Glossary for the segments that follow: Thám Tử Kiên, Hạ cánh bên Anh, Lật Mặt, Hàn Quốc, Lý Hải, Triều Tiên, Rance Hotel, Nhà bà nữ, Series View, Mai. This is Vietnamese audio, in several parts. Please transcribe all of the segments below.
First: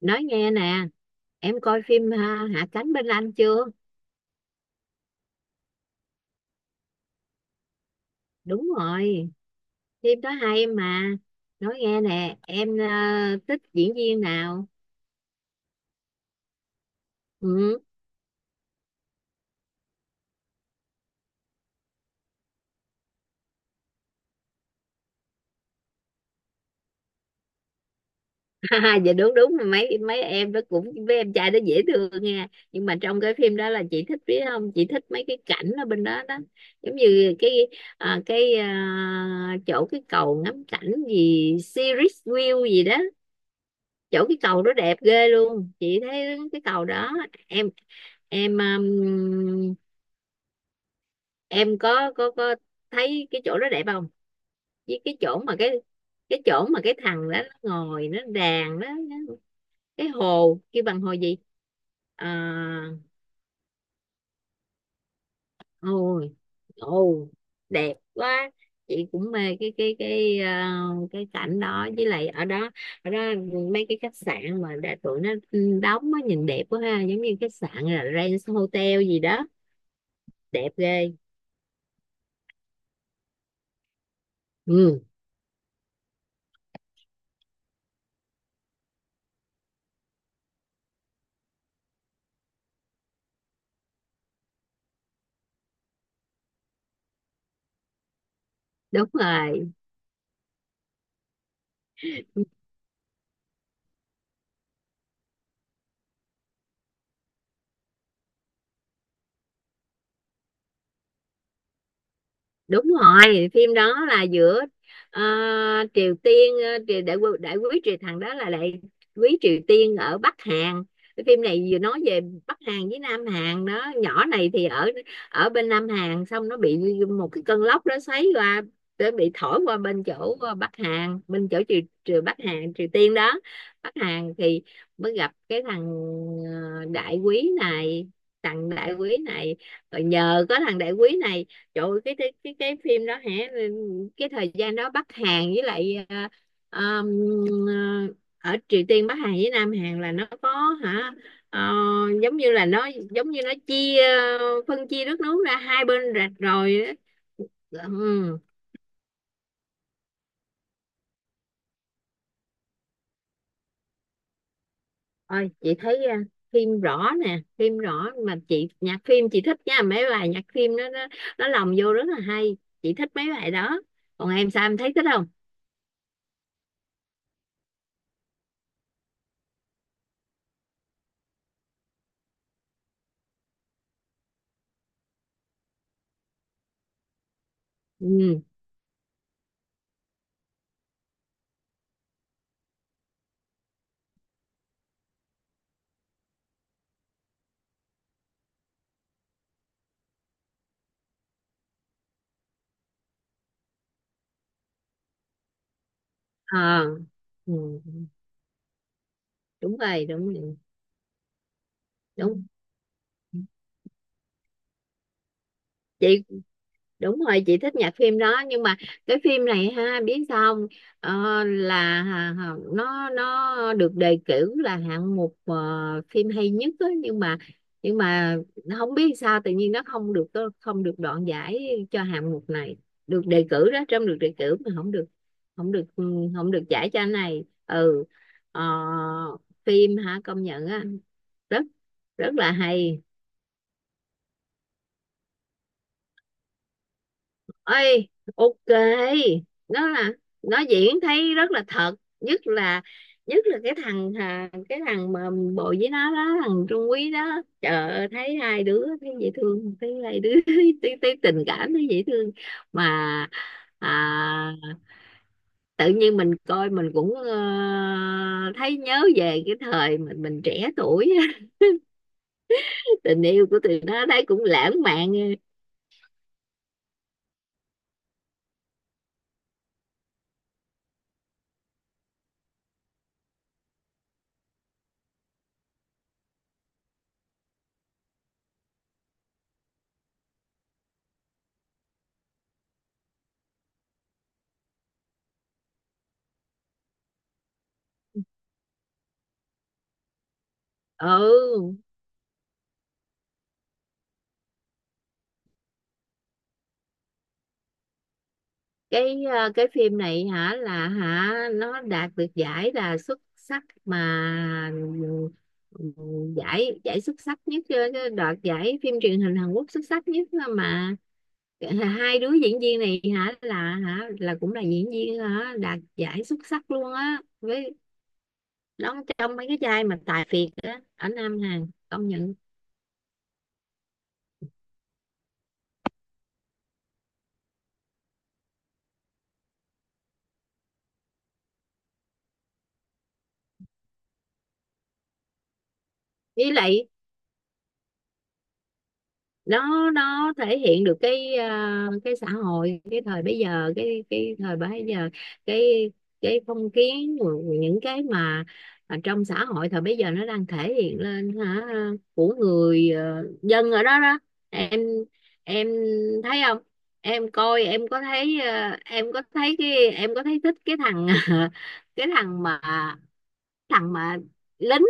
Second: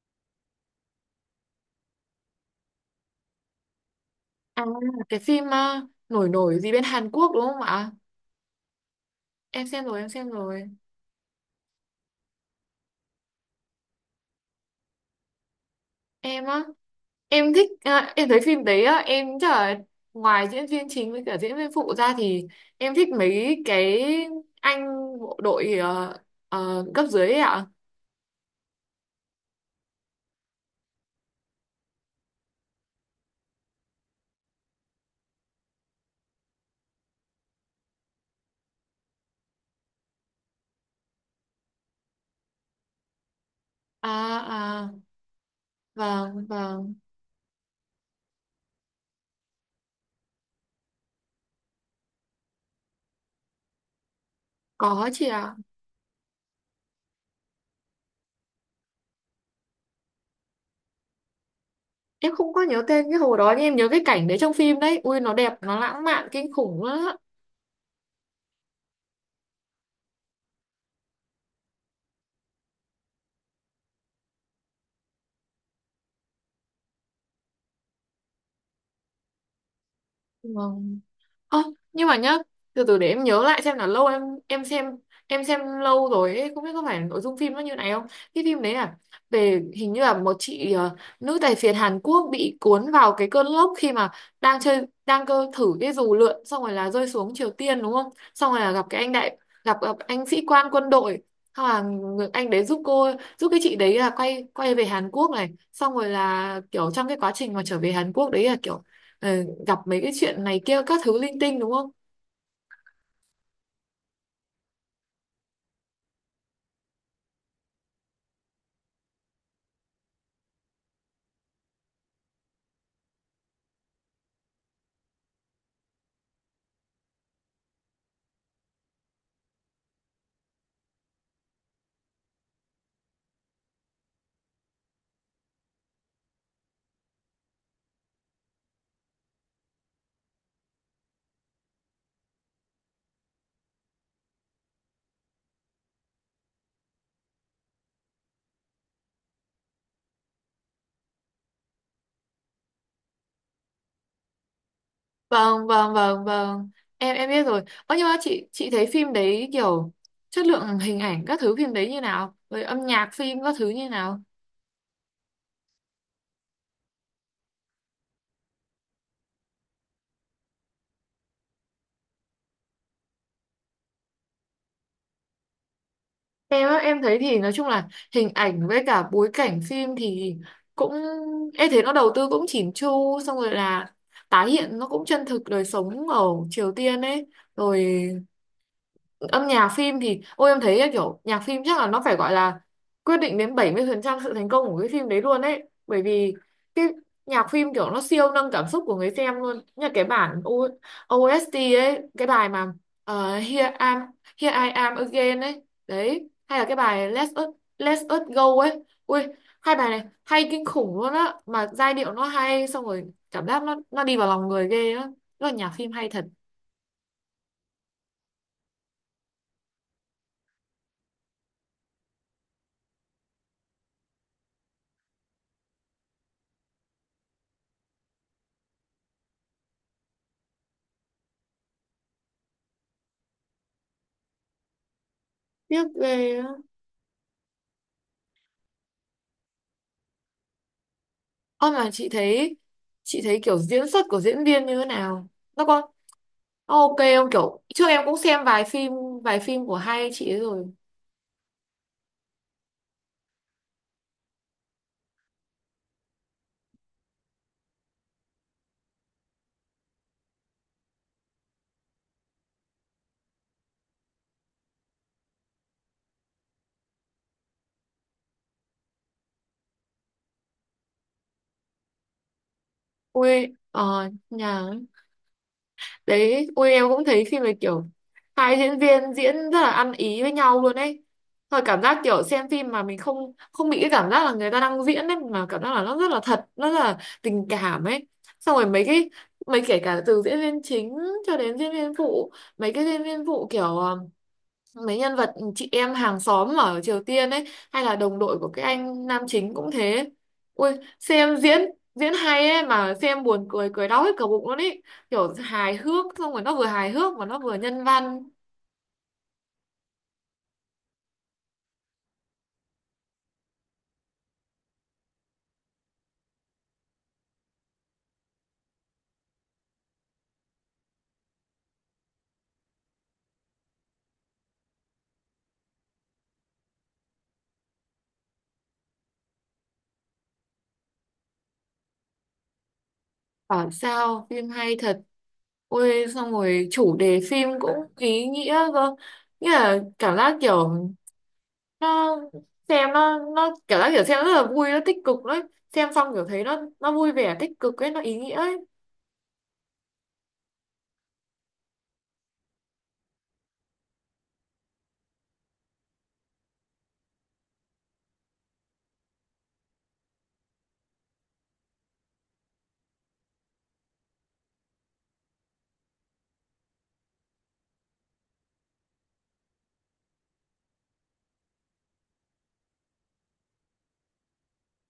Nói nghe nè, em coi phim ha, Hạ cánh bên Anh chưa? À, cái phim nổi nổi gì bên Hàn Quốc đúng không ạ? Đúng rồi. Em xem rồi, em Phim xem đó hay rồi. mà. Nói nghe nè em, thích diễn viên nào? Em á, em thích, Ừ. à, em thấy phim đấy á, em chắc là ngoài diễn viên chính với cả diễn viên phụ ra thì em thích mấy cái anh bộ đội cấp dưới ấy ạ. Dạ đúng đúng, mấy mấy em đó cũng, với em trai đó dễ thương nha. Nhưng mà trong cái phim đó là chị thích, biết không, chị thích mấy cái cảnh ở bên đó đó. Giống như cái ờ, cái ờ, chỗ cái cầu ngắm cảnh gì, Series View gì đó. Chỗ cái cầu đó À, à, đẹp ghê luôn, chị thấy vâng, cái cầu vâng, đó. Em em um, em có thấy cái chỗ đó đẹp không? Với có cái chị chỗ mà ạ. cái chỗ mà cái thằng đó nó ngồi nó đàn đó, cái hồ kêu bằng hồ gì? À, Em không có nhớ tên cái hồ đó nhưng em nhớ cái cảnh đấy trong phim đấy. Ui, nó đẹp, nó lãng mạn, ôi, kinh khủng lắm. ồ, đẹp quá. Chị cũng mê cái cảnh đó, với lại ở đó, ở đó, mấy cái khách sạn mà đã tụi nó đóng á, nhìn đẹp quá ha, giống như khách sạn là Rance Hotel gì đó. Đẹp Vâng. ghê. Ơ, nhưng mà nhá, từ từ để em nhớ lại xem là lâu em xem Ừ, em xem lâu rồi ấy, không biết có phải nội dung phim nó như này không? Cái phim đấy là về hình như là một chị ờ, nữ tài phiệt Hàn Quốc bị cuốn vào cái cơn lốc khi mà đang chơi đang cơ thử cái dù lượn xong rồi là rơi xuống Triều Tiên đúng không? Xong rồi là gặp cái đúng anh đại rồi, gặp gặp anh sĩ quan quân đội. Xong là người- anh đấy giúp cô giúp cái chị đấy là quay quay về Hàn Quốc này, xong rồi là kiểu trong cái quá trình mà trở về Hàn Quốc đấy là kiểu ờ, gặp mấy cái chuyện này kia các thứ linh tinh đúng không? đúng rồi. Phim đó là giữa ờ, Triều Tiên, triều đại, đại quý triều, thằng đó là đại quý Triều Tiên ở Bắc Hàn. Cái phim này vừa nói về Bắc Hàn với Nam Hàn đó. Nhỏ này thì ở ở bên Nam Hàn, xong nó bị một cái cơn lốc đó xoáy qua, để bị thổi qua bên chỗ Bắc Hàn, bên chỗ triều Bắc Hàn, Triều Tiên đó. Bắc Hàn thì mới gặp cái thằng đại quý này, thằng đại quý này, rồi nhờ có thằng đại quý này. Trời ơi, cái phim đó hả? Ừ, cái thời gian đó, Bắc Hàn với lại ờm, ờ, ở Triều Tiên, Bắc Hàn với Nam Hàn là nó có hả, ờ, giống như nó chia, phân chia đất nước ra Vâng hai vâng bên vâng rạch vâng, rồi á. em biết rồi. Ơ nhưng mà Ừ. chị thấy phim đấy kiểu chất lượng hình ảnh các thứ phim đấy như nào? Rồi âm nhạc phim các thứ như nào? Ôi, chị thấy phim rõ nè, phim rõ mà chị, nhạc phim chị thích nha, mấy bài nhạc phim nó nó lồng vô rất là hay. Chị thích mấy bài đó. Còn em sao, em thấy thích không? Em á, em thấy thì nói chung là hình ảnh với cả bối cảnh phim thì cũng em thấy nó đầu tư cũng chỉn chu xong rồi là tái hiện nó cũng chân thực đời sống ở Triều Tiên ấy, rồi Ừ. âm nhạc phim thì ôi em thấy ấy, kiểu nhạc phim chắc là nó phải gọi là quyết định đến 70% sự thành công của cái phim đấy luôn ấy, bởi vì cái nhạc phim kiểu nó siêu nâng cảm xúc của người xem luôn như cái bản OST ấy, cái bài mà ờ, Here I'm Here I Am Again ấy đấy, hay là cái Ờ. bài Ừ. Let Ừ, Us Go ấy, ui hai đúng bài này rồi, đúng hay rồi. kinh khủng luôn á, mà giai điệu nó Đúng. hay xong rồi cảm giác nó đi vào lòng người ghê á, nó là nhạc phim hay Chị, thật, đúng rồi, chị thích nhạc phim đó. Nhưng mà cái phim này ha, biết sao không? Ờ, là nó được đề cử là hạng mục phim hay nhất á, nhưng mà nó không biết sao, tự nhiên nó không được đoạn giải cho hạng mục này. Được đề cử đó, trong được đề cử mà không được tiếc ghê á. không được giải cho anh này. Ừ. Ờ, phim hả, công nhận á, rất Ơ mà chị rất là thấy, hay. Kiểu diễn xuất của diễn viên như thế nào? Nó có nó ok không, kiểu trước em Ơi, cũng xem ok. Vài phim của nó hai là chị ấy nó rồi. diễn thấy rất là thật. Nhất là nhất là cái thằng mà bộ với nó đó, thằng Trung Quý đó. Trời ơi, thấy hai đứa thấy dễ thương, thấy hai đứa thấy tình cảm, thấy dễ thương. Mà à, tự nhiên mình coi, mình cũng thấy nhớ về cái thời mình trẻ tuổi. Tình Ui yêu của tụi nó ờ thấy cũng nhà lãng mạn. đấy, ui em cũng thấy phim này kiểu hai diễn viên diễn rất là ăn ý với nhau luôn ấy. Thôi cảm giác kiểu xem phim mà mình không không bị cái cảm giác là người ta đang diễn ấy, mà cảm giác là nó rất là thật, nó rất là tình cảm ấy. Xong rồi mấy cái mấy kể cả từ diễn viên chính cho đến diễn viên phụ, mấy cái diễn viên phụ kiểu mấy nhân vật chị em hàng xóm ở Triều Tiên ấy, hay là đồng đội của cái anh nam chính cũng thế, ui xem diễn Ừ, diễn hay ấy mà xem buồn cười cười đau hết cả bụng luôn ấy, kiểu hài hước xong rồi nó vừa hài hước mà nó vừa nhân văn, cái phim này hả là hả, nó đạt được giải là xuất sắc mà. Ừ, giải giải xuất sắc nhất, cái đoạt giải phim truyền hình Hàn Quốc xuất sắc nhất là mà, hai đứa diễn viên này hả là cũng là diễn viên hả, đạt giải xuất sắc luôn á, với đóng trong mấy cái vai mà tài phiệt á ở Nam Hàn, công nhận. bảo sao phim hay thật. Ôi xong rồi chủ đề phim cũng ý nghĩa, cơ nghĩa là cảm giác kiểu nó xem nó cảm giác kiểu xem rất là vui, nó tích cực đấy, xem xong kiểu thấy Với nó lại nó vui vẻ tích cực ấy, nó ý nghĩa ấy. nó thể hiện được cái cái xã hội, cái thời bây giờ, cái thời bây giờ, cái cái phong kiến, những cái mà ở trong xã hội thời bây giờ nó đang thể hiện lên hả, của người dân ở đó đó. Em em thấy không? Em coi em có thấy, em có thấy cái, em có thấy thích cái thằng, cái thằng mà lính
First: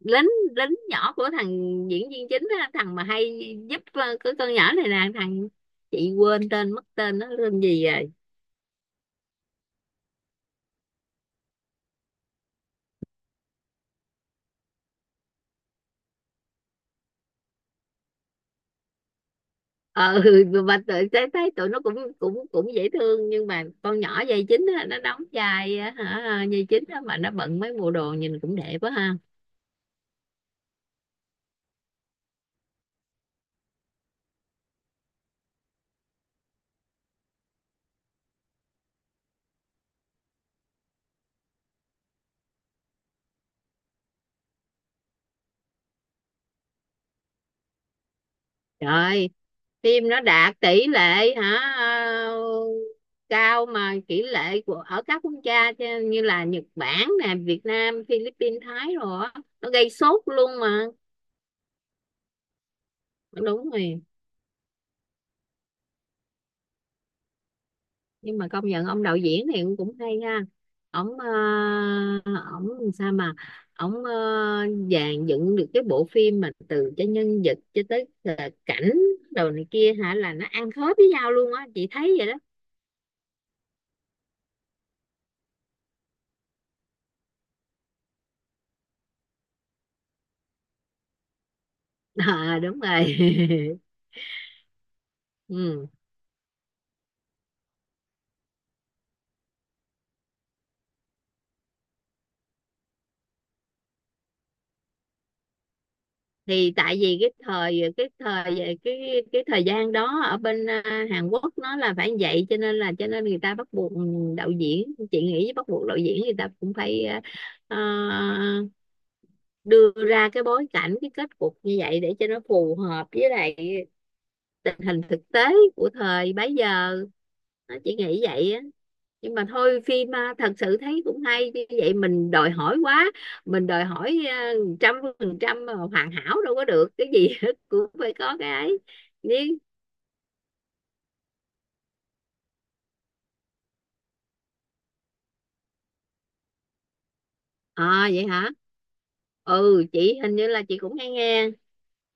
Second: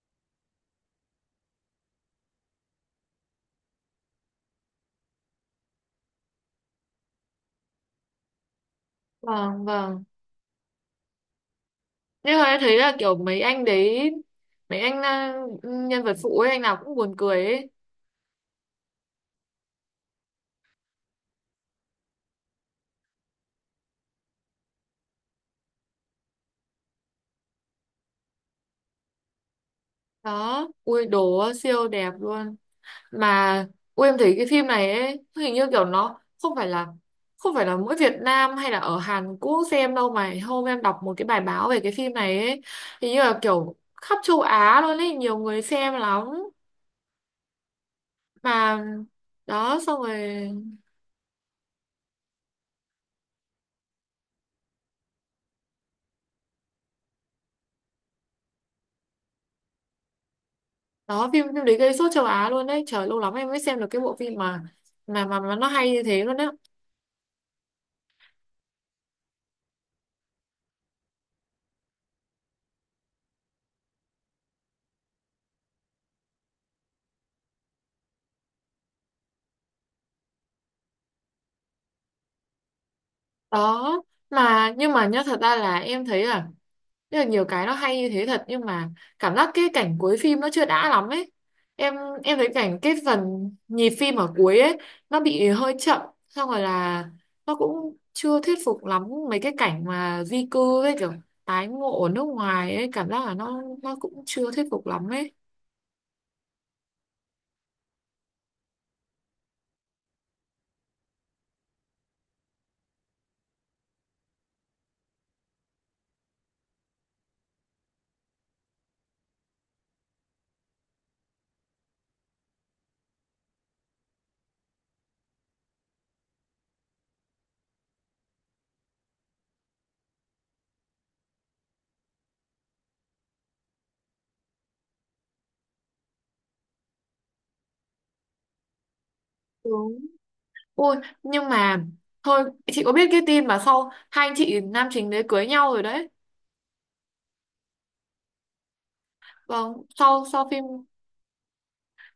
lính lính nhỏ của thằng diễn viên chính á, thằng mà hay giúp cái con nhỏ này nè, thằng, chị quên tên mất, tên nó tên gì rồi. Vâng vâng. Nhưng mà em thấy là kiểu mấy anh đấy, mấy anh nhân vật phụ ấy, anh nào cũng buồn cười ấy. Ờ, mà tự thấy thấy tụi nó cũng cũng cũng dễ thương, nhưng mà con nhỏ vai chính á, nó đóng vai á, hả vai chính á, mà nó bận mấy bộ đồ nhìn cũng đẹp quá ha. Đó, ui đồ siêu đẹp luôn. Mà ui em thấy cái phim này ấy, hình như kiểu nó không phải là không phải là mỗi Việt Nam hay là ở Hàn Quốc xem đâu, mà hôm em đọc một cái bài báo về cái phim này ấy, hình như là kiểu khắp châu Á luôn ấy, nhiều người xem lắm. Mà Trời, đó xong phim nó rồi, đạt tỷ lệ hả, cao mà. Tỷ lệ của ở các quốc gia chứ, như là Nhật Bản nè, Việt Nam, Philippines, Thái rồi á, nó gây sốt luôn mà. đó phim phim đấy gây sốt châu Á luôn đấy. Trời lâu lắm Ờ, em mới đúng xem được cái rồi. bộ phim mà mà nó hay như thế luôn đấy. Nhưng mà công nhận ông đạo diễn thì cũng hay ha. Ông uh, ông sao mà, ông dàn dựng được cái bộ phim mà, từ cho nhân vật cho tới cảnh, đồ này kia hả, là nó ăn khớp với nhau luôn á, chị thấy vậy đó. Đó mà nhưng mà nhá, thật ra là em thấy là rất là nhiều cái nó hay như thế thật, nhưng mà cảm giác cái cảnh cuối phim nó chưa đã lắm ấy. Em em thấy À, cảnh đúng cái phần rồi. nhịp phim ở cuối ấy nó bị hơi Ừ, chậm, xong rồi là nó cũng chưa thuyết phục lắm mấy cái cảnh mà di cư với kiểu tái ngộ ở nước ngoài ấy, cảm giác là nó cũng chưa thuyết phục lắm ấy. thì tại vì cái thời về cái thời gian đó ở bên Hàn Quốc, nó là phải như vậy, cho nên người ta bắt buộc đạo diễn, chị nghĩ bắt buộc đạo diễn người ta cũng phải à, đưa ra cái bối cảnh, cái kết cục như vậy, để cho nó phù hợp với lại tình hình thực tế của thời bấy giờ. Nó chỉ nghĩ vậy á. Nhưng mà thôi phim thật sự thấy cũng hay như vậy, mình đòi hỏi quá, mình đòi hỏi trăm phần trăm mà hoàn hảo đâu, có được cái gì cũng phải có cái ấy nhưng. Đúng. Ôi nhưng mà thôi, chị có biết cái tin mà sau hai anh chị nam chính đấy cưới nhau rồi đấy. À, vậy hả? Vâng, Ừ, chị sau hình như sau là phim chị cũng hay nghe.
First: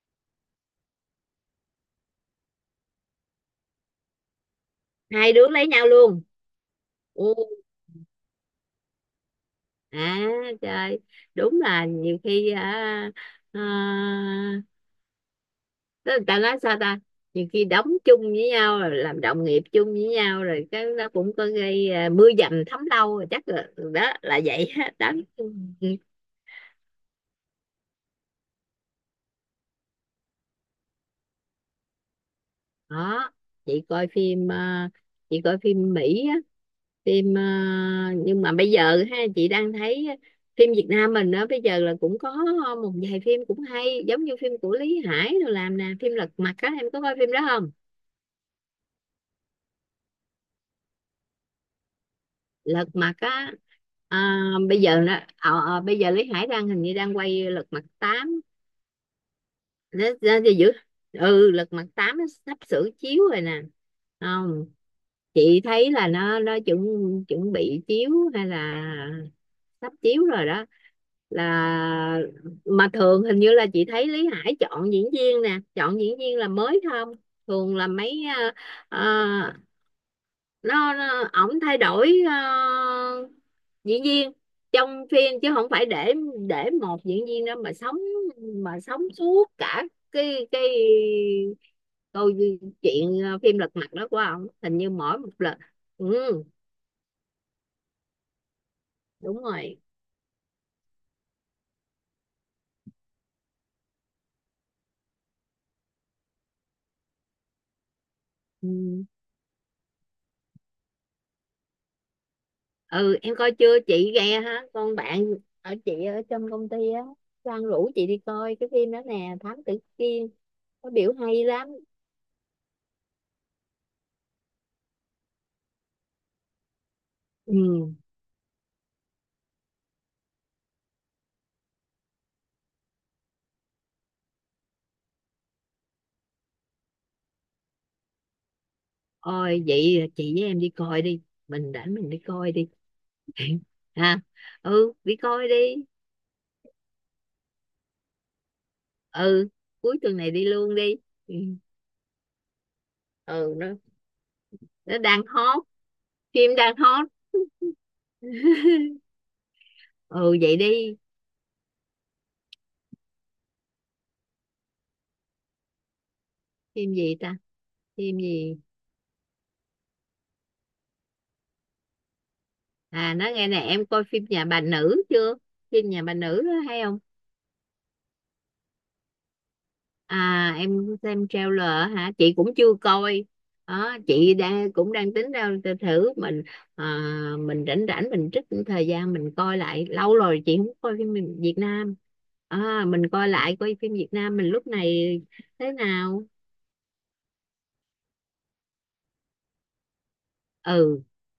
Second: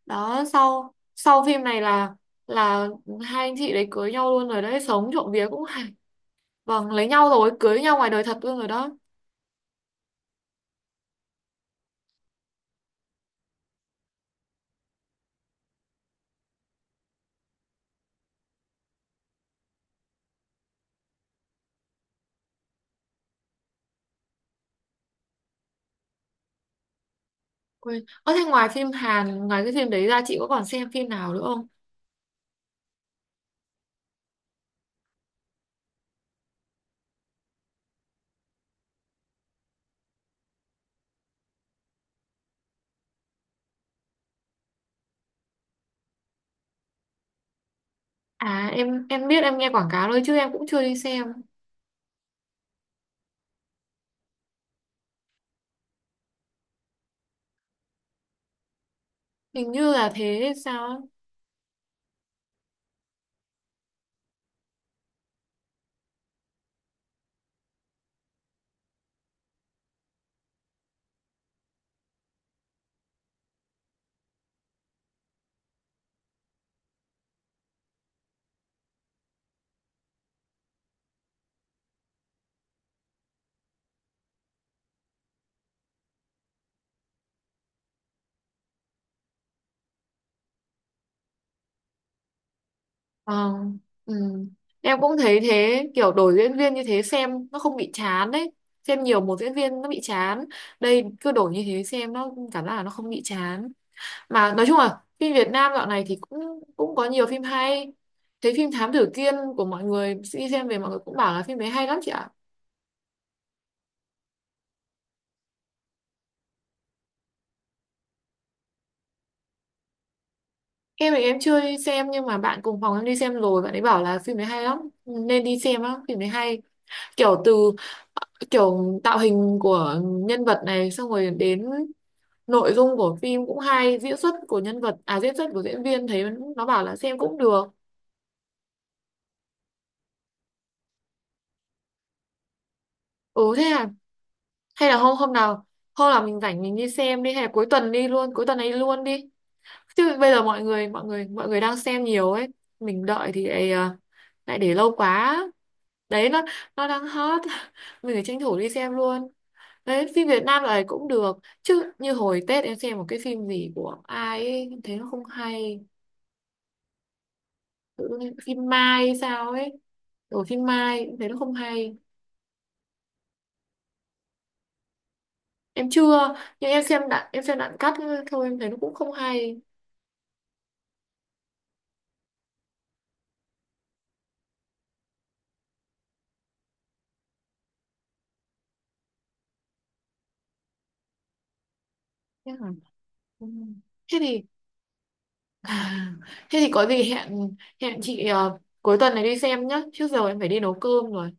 đó, sau sau phim này là hai anh chị đấy cưới nhau luôn rồi đấy, sống trộm Hai vía đứa cũng lấy hay. nhau luôn? Vâng lấy Ừ. nhau rồi cưới nhau ngoài đời thật luôn rồi đó. À, trời, đúng là nhiều khi à, tức là, ta nói sao ta, nhiều khi đóng chung với nhau rồi làm đồng nghiệp chung với nhau rồi, cái nó cũng có gây, mưa dầm thấm lâu rồi chắc là đó là vậy á, đó. Quên ơ thế ngoài phim Hàn ngoài cái phim đấy ra chị có còn xem phim nào nữa không? Đó, chị coi phim, chị coi phim Mỹ á, phim nhưng mà bây giờ ha, chị đang thấy phim Việt Nam mình á, bây giờ là cũng có một vài phim cũng hay, giống như phim của Lý Hải rồi làm nè, phim Lật Mặt á, em có coi phim đó không? À em biết, em nghe quảng cáo thôi chứ em cũng chưa đi xem. Lật Mặt á. À, bây giờ bây giờ Lý Hải đang hình như đang quay Lật Mặt tám. Hình như nó, là thế nó, nó hay giữ. sao ấy. Ừ, Lật Mặt 8 nó sắp sửa chiếu rồi nè. Không, chị thấy là nó chuẩn chuẩn bị chiếu, hay là sắp chiếu rồi đó, là mà thường hình như là chị thấy Lý Hải chọn diễn viên nè, chọn diễn viên là mới không, thường là mấy ờ, nó ổng thay đổi diễn viên trong phim, chứ không phải để một diễn viên đó mà sống, suốt cả cái câu chuyện, Ờ, phim Lật Mặt đó ừ. của ông, hình như Em cũng mỗi một thấy lần. thế, kiểu đổi Ừ, diễn viên như thế xem nó không bị chán đấy, xem nhiều đúng một diễn rồi. viên nó bị chán, đây cứ đổi như thế xem nó cảm giác là nó không bị chán. Mà nói chung là phim Việt Nam dạo này thì cũng cũng có nhiều phim hay, thấy phim Thám Ừ. Tử Kiên của mọi người đi xem về mọi người cũng bảo là phim đấy hay lắm chị ạ. Ừ, em coi chưa? Chị ghe hả, con bạn ở chị, ở trong công ty á, Sang rủ chị đi coi cái phim đó nè, Thám Tử Kiên, có biểu Em thì em hay chưa lắm. đi xem nhưng mà bạn cùng phòng em đi xem rồi, bạn ấy bảo là phim đấy hay lắm nên đi xem á, phim đấy hay kiểu từ Ừ. kiểu tạo hình của nhân vật này xong rồi đến nội dung của phim cũng hay, diễn xuất của nhân vật à diễn xuất của diễn viên thấy, nó bảo là xem cũng được. Ôi, vậy chị với em đi coi đi. Mình rảnh mình đi coi đi Ừ thế à, ha. hay Ừ, là hôm đi coi đi. hôm nào mình rảnh mình đi xem đi, hay là cuối tuần đi luôn cuối tuần ấy luôn đi, Ừ, cuối tuần chứ này bây giờ đi luôn đi. Ừ. mọi người đang xem nhiều ấy, mình đợi thì Ừ, lại, nó, à, lại để lâu nó đang quá, hot. đấy Phim đang nó hot. đang hot. Mình phải tranh thủ đi xem luôn, đấy phim Ừ, Việt vậy Nam lại đi. cũng được chứ, như hồi Tết em xem một cái phim gì của ai ấy em thấy nó không hay. Phim gì ta? Tự Phim nhiên gì? phim Mai hay sao ấy, ở phim Mai em thấy nó không hay. À, nói nghe nè, em coi phim Nhà bà nữ chưa? Em Phim Nhà bà chưa, nữ đó nhưng hay không? Em xem đoạn cắt thôi, em thấy nó cũng không hay. À, em xem trailer hả? Chị cũng chưa coi. Đó, chị đang cũng đang tính ra, thử mình, à, mình rảnh rảnh mình trích thời gian mình coi lại, lâu rồi chị không coi phim Việt Việt Nam. À, mình coi Ừ. lại, coi phim Việt Thế Nam thì mình lúc này thế à, nào. thế thì có gì hẹn hẹn chị cuối tuần này đi xem nhá. Trước giờ em phải đi nấu Ừ, cơm rồi.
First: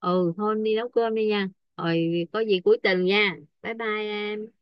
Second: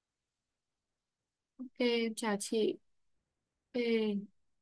ừ, thôi đi nấu cơm đi nha. Ok, em Rồi, chào có gì chị. cuối tuần nha. Bye bye Ok. em.